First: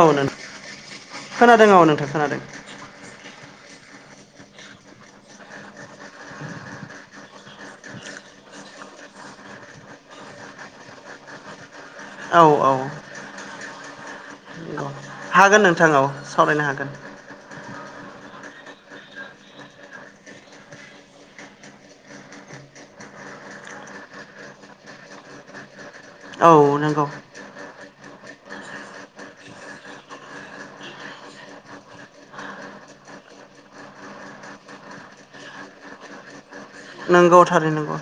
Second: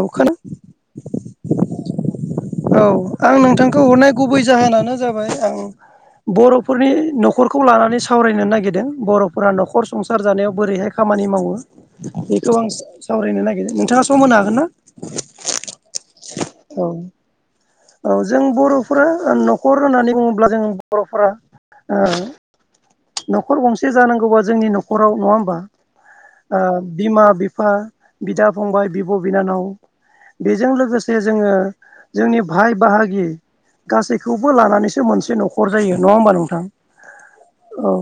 औ नों खोनादों औ नोंथां खोनादों। औ आं नोंथांखौ हरनाय गुबै जाहोनानो जाबाय आं बर'फोरनि नख' खरखौ लानानै सावरायनो नागिरदों बर'फोरा न'खर संसार जानायाव बोरैहाय खामानि मावो। औ बेखौ आं स सावरायनो नागिरदों नोंथाङा सम होनो हाग हागोन नोंथां औ सावरायनो औ हागोन। औ जों बर'फोरा न'खर होननानै बुङोब्ला जों बर'फोरा ओ न'खर गंसे जानांगौबा जोंनि न'खराव नङा होमबा औ ओ नंगौ बिमा बिफ फा बिदा फंबाय बिब' बिनानाव। बेजों लोगोसे जोङो जोंनि भाय बाहागि गासैखौबो लानानैसो मोनसे न'खर जायो नङा होमबा नोंथां। नंगौ थारै औ नंगौ।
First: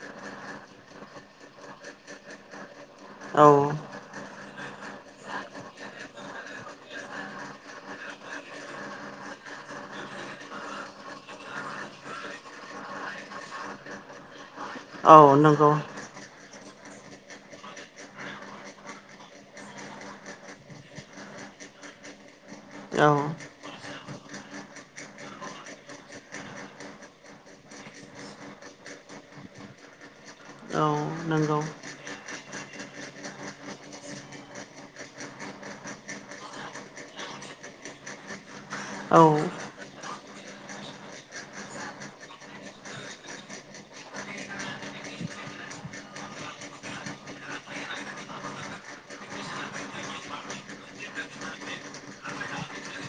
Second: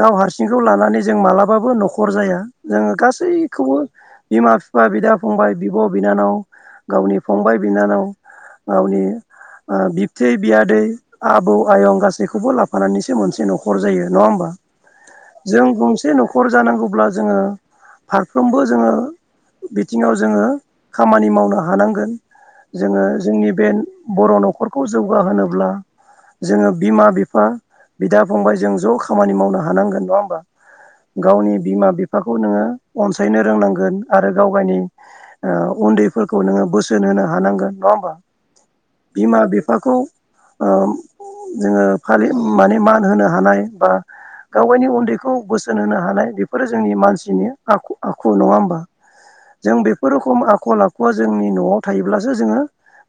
गाव हारसिंखौ लानानै जों मालाबाबो न'खर जाया जोङो औ गासैखौबो। बिमा बिफा बिदा फंबाय बिब' बिनानाव गावनि फंबाय बिनानाव। गावनि ओ बिबथै बियादै आबौ आयं गासैखौबो लाफानानैसो मोनसे न'ख खर जायो नङा होमबा औ जों नंगौ गंसे न'खर जानांगौब्ला जोङो। फारफ्रोमबो जोङो बिथिङाव जोङो खामानि मावनो हानांगोन। जोङो औ जोंनि बे बर' न'खरखौ जौगाहोनोब्ला। जोङो बिमा बिफा बिदा फंबाय जों ज' खामानि मावनो हानांगोन नङा होमबा। औ नंगौ गावनि बिमा बिफाखौ नोङो अनसायनो रोंनांगोन आरो गावगायनि ओ उन्दैफोरखौ नोङो बोसोन होनो हानांगोन नङा होमबा औ बिमा बिफाखौ ओम जोङो फालि माने मा होनो हानाय बा गावगायनि उन्दैखौ बोसोन होनो हानाय बेफोरो जोंनि मानसिनि आखु आखु नङा होमबा जों बेफोर रखम आखल आखुआ जोंनि न'आव थायोब्लासो जोङो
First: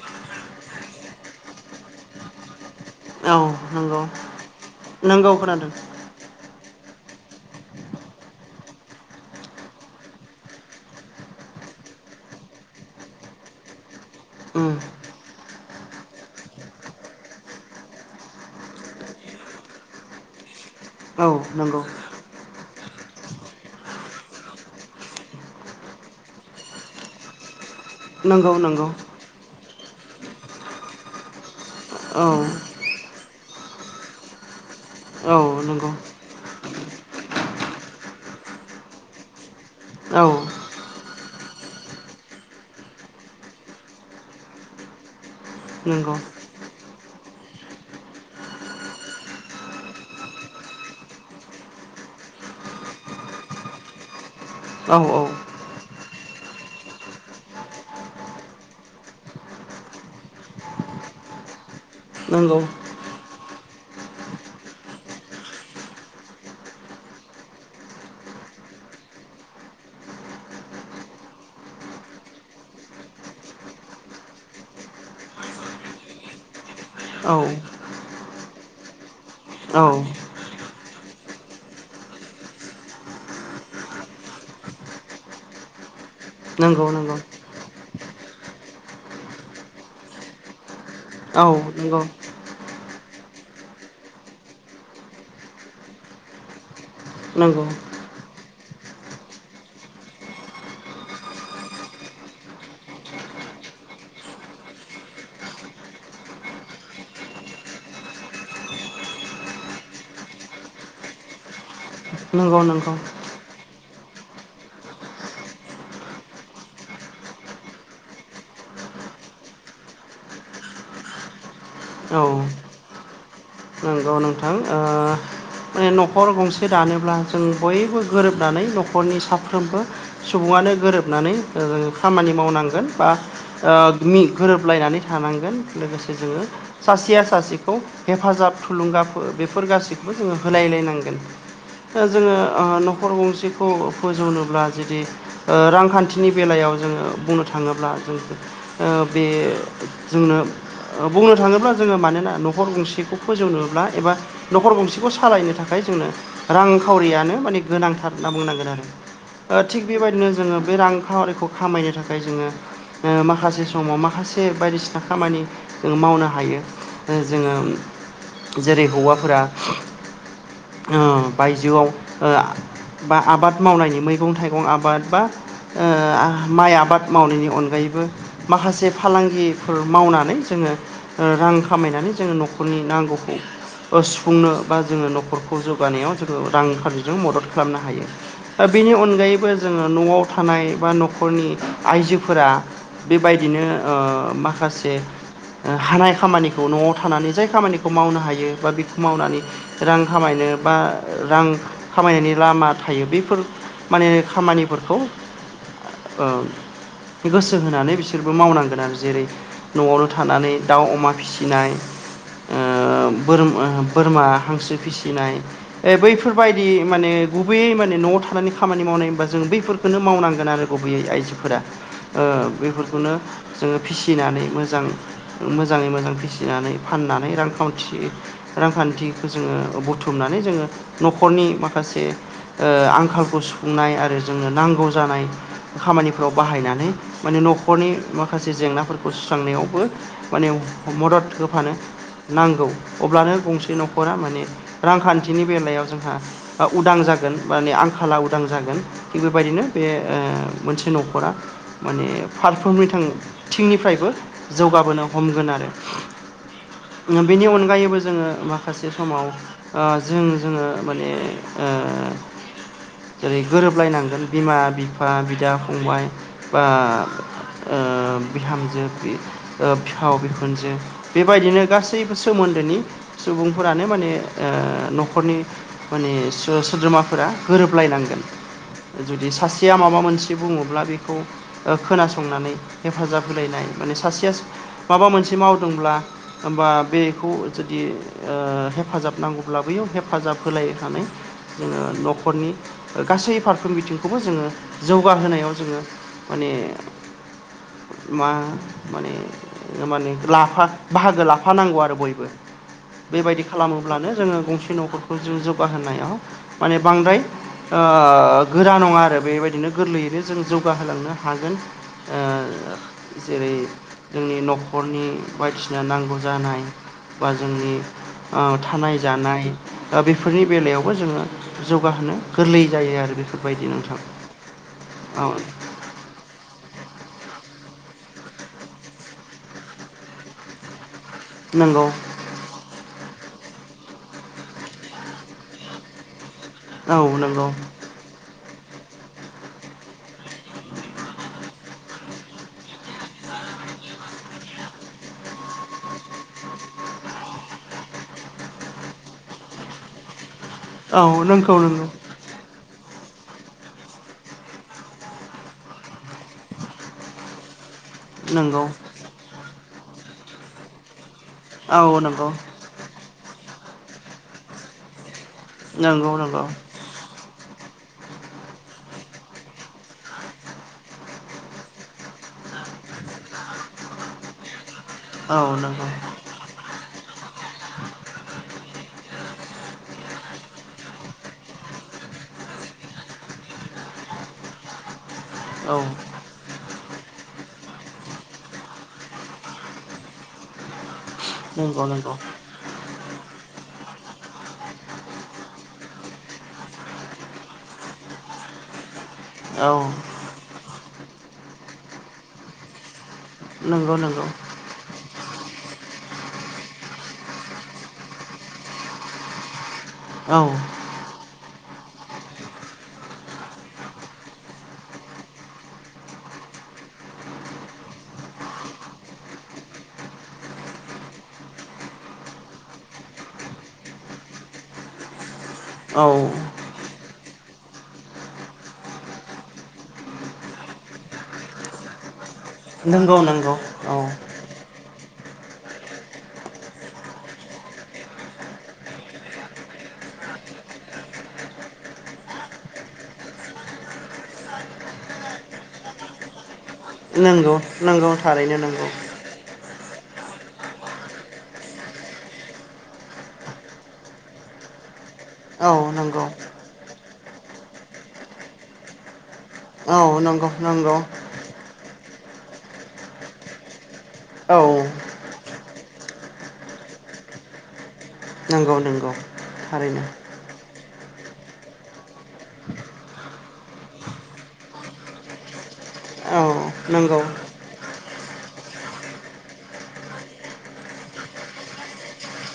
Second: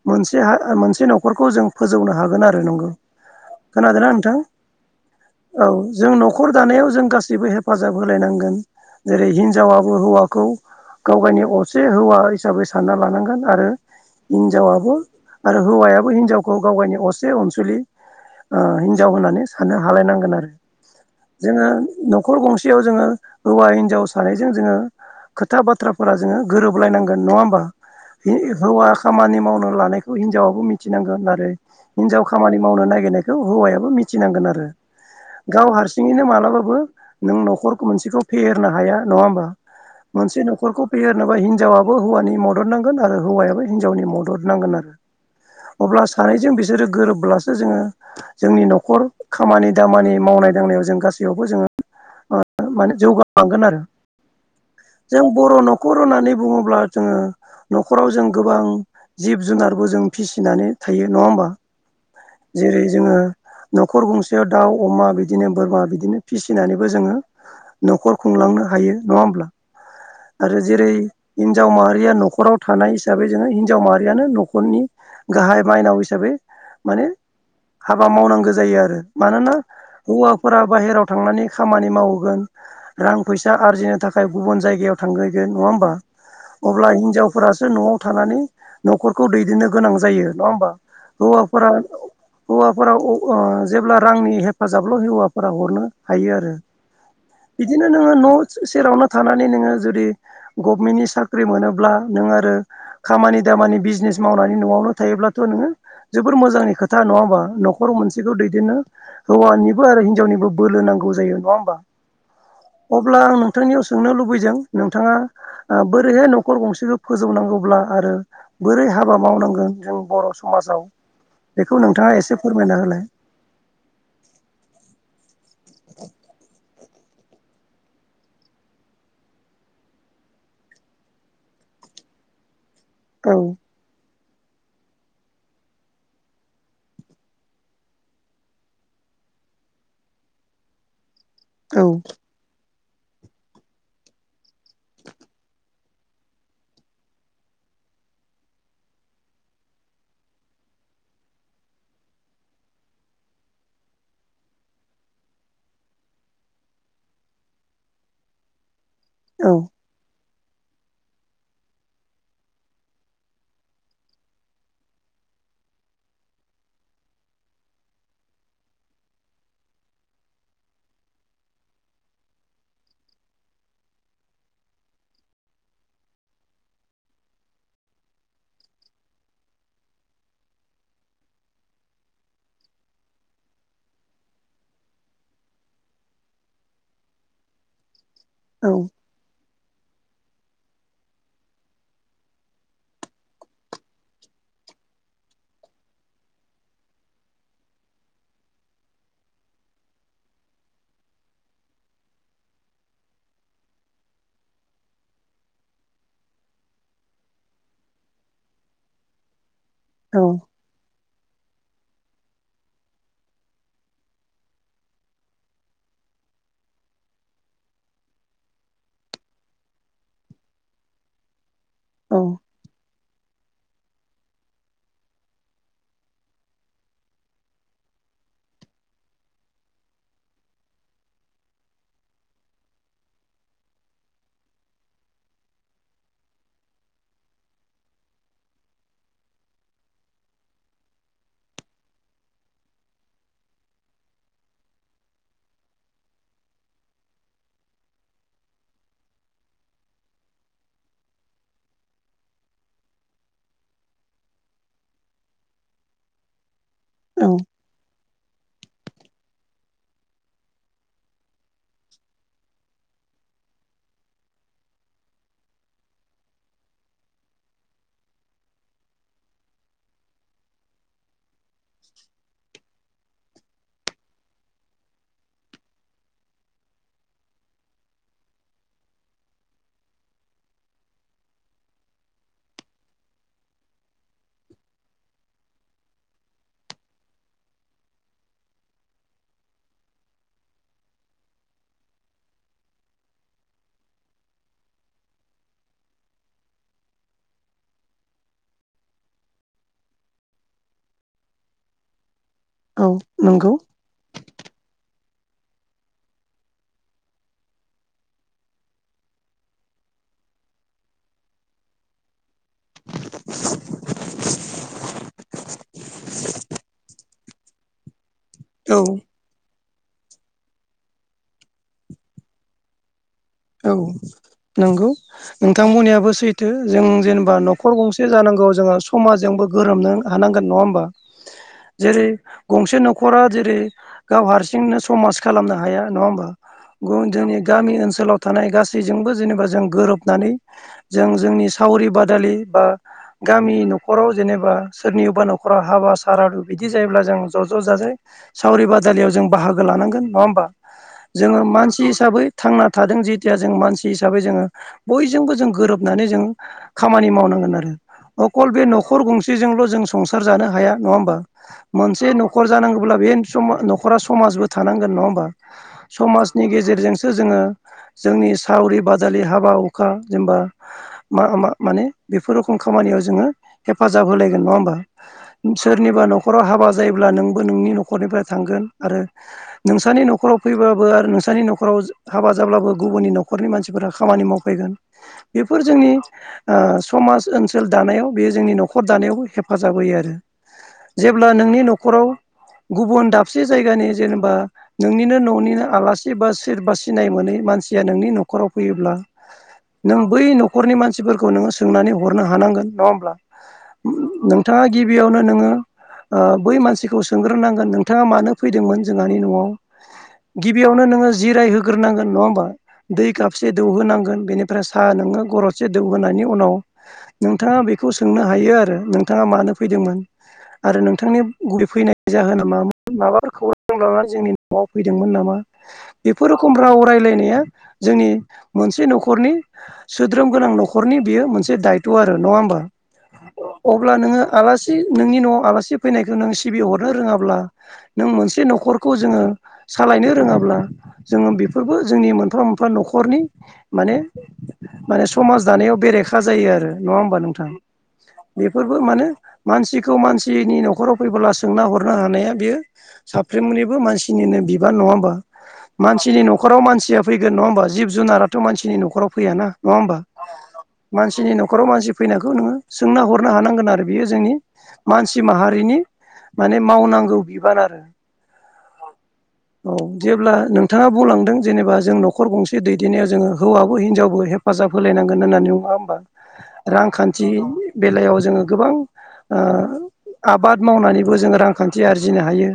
मोनसे हा मोनसे न'खरखौ जों फोजौनो हागोन आरो नोंगौ औ नोंगौ नोंगौ औ जों न'खर दानायाव जों गासैबो हेफाजाब होलायनांगोन जेरै हिनजावाबो हौवाखौ गावगायनि असे हौवा हिसाबै सानना लानांगोन आरो उम हिनजावाबो आरो हौवायाबो हिनजावखौ गावगायनि असे अनसुलि ओ हिनजाव होननानै सानानो हालायनांगोन आरो औ जोङो नंगौ न'खर गंसेयाव जोङो हौवा हिनजाव सानैजों जोङो खोथा बाथ्राफोरा जोङो गोरोबलायनांगोन नङा होमबा हि नंगौ नंगौ हौवा खामानि मावनो लानायखौ हिनजावाबो मिथिनांगोन आरो औ हिनजाव खामानि मावनो नागिरनायखौ हौवायाबो मिथिनांगोन आरो औ गाव नंगौ हारसिङैनो मालाबाबो नों न'खर मोनसेखौ फेहेरनो हाया नङा होमबा औ मोनसे न'खरखौ फेहेरनोबा हिनजावाबो हौवानि मदद नांगोन आरो हौवायाबो हिनजावनि मदद नांगोन आरो अब्ला नंगौ सानैजों बिसोरो गोरोब्लासो जोङो जोंनि न'खर खर खामानि दामानि मावनाय दांनायाव जों गासैयावबो जोङो ओ माने जौगालांगोन आरो औ जों औ बर' न'ख खर' होननानै बुङोब्ला जोङो न'खराव जों गोबां जिब जुनारबो जों फिसिनानै थायो नङा होमबा नंगौ जेरै जोङो न'खर गंसेयाव दाउ, अमा बिदिनो बोरमा बिदिनो फिसिनानैबो जोङो न'खर खुंलांनो हायो नङा होमब्ला आरो जेरै हिनजाव माहारिया न'खराव थानाय हिसाबै जोङो हिनजाव माहारियानो न'खरनि गाहाइ माइनाव हिसाबै माने औ हाबा मावनांगो जायो आरो मानोना औ हौवाफोरा बाहेराव थांनानै खामानि मावैगोन रां फैसा आरजिनो थाखाय गुबुन जायगायाव थांहैगोन नङा होमबा नंगौ अब्ला नंगौ हिनजावफोरासो न'आव थानानै न'खरखौ दैदेननो गोनां जायो नङा होमबा औ हौवाफोरा नंगौ हौवा खराव अ ओ जेब्ला रांनि हेफाजाबल' हि हौवाफोरा हरनो हायो आरो नंगौ बिदिनो नोङो न' सेरावनो थानानै नोङो जुदि गभमेन्टनि साख्रि मोनोब्ला नों आरो खामानि दामानि बिजनेस मावनानै न'आवनो थायोब्लाथ' नोङो जोबोर मोजांनि खोथा नङा होमबा नख न'खर मोनसेखौ दैदेननो हौवानिबो आरो हिनजावनिबो बोलो नांगौ जायो नङा होमबा? नंगौ नंगौ अब्ला आं नोंथांनियाव सोंनो लुबैदों नोंथाङा ओ बोरैहाय न'खर गंसेखौ फोजोवनांगौब्ला आरो बोरै हाबा मावनांगोन जों बर' समाजाव बेखौ नोंथाङा एसे फोरमायना होलाय अ नोंथां ओ न'खर गंसे दानोब्ला जों बयबो गोरोबनानै न'खरनि साफ्रोमबो सुबुङानो गोरोबनानै ओ खामानि मावनांगोन बा औ। ओ मि गोरोबलायनानै थानांगोन लोगोसे जोङो सासेया सासेखौ हेफाजाब थुलुंगाफो बेफोर गासिखौबो जोङो होलायलायनांगोन औ ओ जोङो न'खर गंसे खौ फोजौनोब्ला जुदि ओ रांखान्थिनि बेलायाव जोङो बुंनो थाङोब्ला जों ओ बे जोंनो ओ बुंनो थाङोब्ला जोङो मानोना न'खर गंसेखौ फोजौनोब्ला एबा न'खर गंसेखौ सालायनो थाखाय जोंनो रां खावरियानो माने गोनांथार होनना बुंनांगोन आरो औ ओ थिग बेबायदिनो जोङो बे रां खावरिखौ खामायनो थाखाय जोङो ओ माखासे समाव माखासे बायदिसिना खामानि जों मावनो हायो। ओ जोङो जेरै हौवाफोरा ओ बायजोआव ओ बा आबाद मावनायनि मैगं थाइगं आबाद बा ओ आ माइ आबाद मावनायनि अनगायैबो माखासे फालांगिफोर मावनानै जोङो ओ रां खामायनानै जोङो न'खरनि नांगौ बे ओ सुफुंनो बा जोङो न'खरखौ जौगानायाव जोङो रांखान्थिजों मदद खालामनो हायो। ओ औ बेनि अनगायैबो जोङो न'आव थानाय बा न'खरनि आइजोफोरा बेबायदिनो ओ माखासे ओ हानाय खामानिखौ न'आव थानानै जाय खामानि खौ मावनो हायो बा बेखौ मावनानै रां खामायनो बा रां खामायनायनि लामा थायो बेफोर माने खामानिफोरखौ ओ गोसो होनानै बिसोरबो मावनांगोन आरो जेरै न'आवनो औ थानानै दाउ, अमा फिसिनाय ओ बोर बोरमा हांसो फिसिनाय ओ बैफोरबायदि माने गुबैयै माने न'आव थानानै खामानि मावनाय होनबा जों बैफोर खोनो मावनांगोन आरो गुबैयै आइजोफोरा औ ओ बेफोरखोनो जोङो फिसिनानै मोजां मोजाङै मोजां फिसिनानै फानना नै रां खाउनथि रांखान्थिखो जोङो बुथुमनानै जोङो न'खरनि माखासे ओ आंखालखौ सुफुंनाय आरो जोंनो नांगौ जानाय खामानिफोराव बाहायनानै माने न'खरनि माखासे जेंनाफोरखौ सुस्रांनायावबो माने मदद होफानो नांगौ अब्लानो गंसे न'खरा माने रांखान्थिनि बेलायाव जोंहा ओ उदां जागोन माने आंखाला उदां जागोन। थिग बेबायदिनो बे ओ मोनसे न'खरा माने फारफ्रोमनिथों थिंनिफ्रायबो जौगाबोनो हमगोन आरो। ओ औ बेनि अनगायैबो जोङो मा खासे समाव ओ जों जोङो माने ओ जेरै गोरोबलायनांगोन बिमा, बिफा, बिदा, फंबाय बा ओ बिहामजो, बि-बिहाव, बिखुनजो बेबायदिनो गासैबो सोमोन्दोनि सुबुंफोरानो माने ओ न'खरनि माने सो-सोद्रोमाफोरा गोरोबलायनांगोन। जुदि सासेया माबा मोनसे बुङोब्ला बेखौ ओ खोनासंनानै हेफाजाब होलायनाय माने सासेया माबा मोनसे मावदोंब्ला होमबा बेखौ जुदि ओ हेफाजाब नांगौब्ला बैयाव हेफाजाब होलायनानै जोङो न'खरनि गासै फारफ्रोम बिथिंखौबो जोङो जौगाहोनायाव जोङो माने मा माने माने लाफा बाहागो लाफानांगौ आरो बयबो औ बेबायदि नंगौ खालामो अब्लानो जोङो गंसे न'खरखौ जों जौगाहोनायाव माने बांद्राय ओ गोरा नङा आरो बेबायदिनो गोरलैयैनो जों जौगाहोलांनो हागोन। ओ जेरै जोंनि न'खरनि बायदिसि ना नांगौ जानाय बा जोंनि औ थानाय जानाय दा बेफोरनि बेलायावबो जोङो जौगाहोनो गोरलै जायो आरो बेफोर औ नोंगौ नोंथा थां बुंनायाबो सैथो जों जेनेबा न'खर गंसे जानांगौ जोंहा समाजजोंबो गोरोमनो हानांगोन नङा ओमबा? नंगौ जेरै गंसे न'खरा जेरै गाव हारसिंनो समाज खालामनो हाया नङा ओमबा? औ गुबुन जोंनि नंगौ गामि ओनसोलाव थानाय गासैजोंबो जेनेबा जों गोरोबनानै जों जोंनि सावरि बादालि बा गामि न'खराव जेनेबा सोरनिबा न'खराव हाबा सारादु बिदि जायोब्ला जों ज' ज' जाजाय सावरि बादालियाव जों बाहागो लानांगोन नङा ओमबा औ जोङो नंगौ मानसि नंगौ हिसाबै थांना थादों जित तिया जों मानसि हिसाबै जोङो बयजोंबो जों गोरोबनानै जों खामानि मावनांगोन आरो अकल बे नंगौ न'खर गंसेजोंल' जों संसार जानो हाया नङा ओमबा? औ मोनसे नंगौ न'खर जानांगौब्ला बेन समा न'खरा समाजबो थानांगोन नङा ओमबा? नंगौ समाजनि नंगौ गेजेरजोंसो जोङो जोंनि सावरि बादालि हाबा हुखा जेनबा मा मा माने बेफोर रखम खामानियाव जोङो हेफाजाब होलायगोन नङा ओमबा? औ सोरनिबा नंगौ न'खराव हाबा जायोब्ला नोंबो नोंनि न'खरनिफ्राय थांगोन आरो नोंसानि न'खराव फैबाबो आरो नोंसानि न'खराव जो हाबा जाब्लाबो गुबुननि न'खरनि मानसिफोरा खामानि मावफैगोन बेफोर औ जोंनि ओ समाज ओनसोल दानायाव बे जोंनि न'खर दानायावबो हेफाजाब होयो आरो जेब्ला नोंनि नंगौ न'खराव नंगौ गुबुन दाबसे जायगानि जेनेबा नोंनिनो न'निनो आलासि बा सोर बा सिनाय मोनै मानसि या नोंनि न'खराव फैयोब्ला औ नों बै न'ख खरनि मानसिफोरखौ नोङो सोंनानै हरनो हानांगोन नङा ओमब्ला? नोंगौ नोंगौ। थाङा गिबियावनो नोङो ओ बै मानसिखौ सोंग्रोनांगोन नोंथाङा मानो फैदोंमोन जोंहानि न'आव? औ गिबियावनो नोङो जिराय होग्रोनांगोन नङा ओमबा? दै काबसे दौहोनांगोन बेनिफ्राय साहा नोङो गरदसे दौहोनायनि उनाव नोंथाङा बेखौ सोंनो हायो आरो नोंथाङा मानो फैदोंमोन? आरो नोंथांनि गुबै फैनाय जाहोना मामोन माबाफोर खौरां [unintelligible] जोंनि न'आव फैदोंमोन नामा? औ बेफोर रखम राव रायलायनाया जोंनि मोनसे न'खरनि सोद्रोम गोनां न'खरनि बेयो मोनसे दात्य आरो नङा ओमबा नंगौ नंगौ अब्ला औ नोङो आलासि सि नोंनि न'आव आलासि फैनायखौ नों सिबिहरनो रोङाब्ला नों मोनसे न'खरखौ जोङो सालायनो रोङाब्ला जोङो बेफोरबो जोंनि मोन फ्रोमबो न'खरनि माने माने समाज दानायाव बेरेखा जायो आरो नङा ओमबा नोंथां नंगौ नंगौ थारैनो बेफोरबो नंगौ मानो मानसिखौ मानसिनि न'खराव फैबोला सोंना हरनो हानाया बेयो साफ्रोमनिबो मानसिनिनो बिबान नङा ओमबा? औ मानसिनि नंगौ न'खराव मानसिया फैगोन नङा ओमबा जिब जुनाराथ' मानसिनि न'खराव फैयाना। नङा ओमबा औ नंगौ नंगौ मानसिनि न'खराव मानसि फैनायखौ नोङो सोंना हरनो हानांगोन आरो बियो जोंनि औ मानसि सि माहारिनि माने मावनांगौ बिबान आरो नंगौ नंगौ औ थारैनो जेब्ला नों बिथाङा बुंलांदों जेनेबा जों न'खर गंसे दैदेननायाव जोङो हौवाबो हिनजावबो हेफाजाब होलायनांगोन होननानै नङा होमबा औ नंगौ रांखान्थि बेलायाव जोङो गोबां आबाद मावनानैबो जोङो रांखान्थि आरजिनो हायो।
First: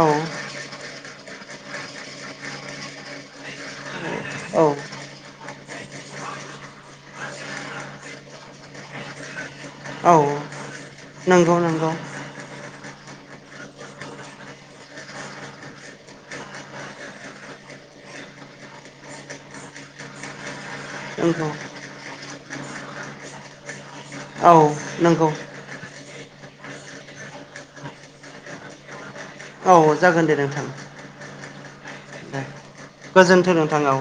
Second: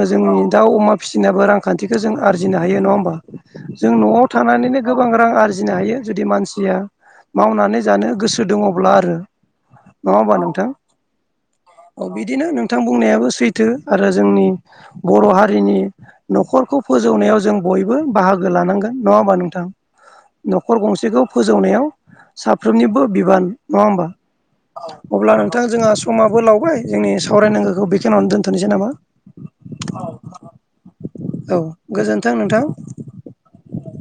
औ जोंनि दाउ अमा फिसिनायाबो रांखान्थिखौ जों आरजिनो हायो, नङा होमबा? जों न'आव औ थानानैनो गो गोबां रां आरजिनो हायो जुदि मानसिया मावनानै जानो गोसो दङब्ला आरो। नङा औ होमबा नोंथां? नंगौ नंगौ बिदिनो नोंथां बुंनायाबो सैथो आरो जोंनि बर' हारिनि न'खरखौ फोजौनायाव जों बयबो बाहा गो लानांगोन नङा होमबा नोंथां? न'खर गंसेखौ नंगौ फोजौनायाव साफ्रोमनिबो बिबान, नङा होमबा? औ नों अब्ला नोंथां जोंहा समाबो लावबाय जोंनि सावरायनांगौखौ बेखिनियावनो दोन्थ'नोसै नामा? औ जागोन दे नोंथां औ गोजोन्थों दे नोंथां। गोजोन्थों नोंथां औ।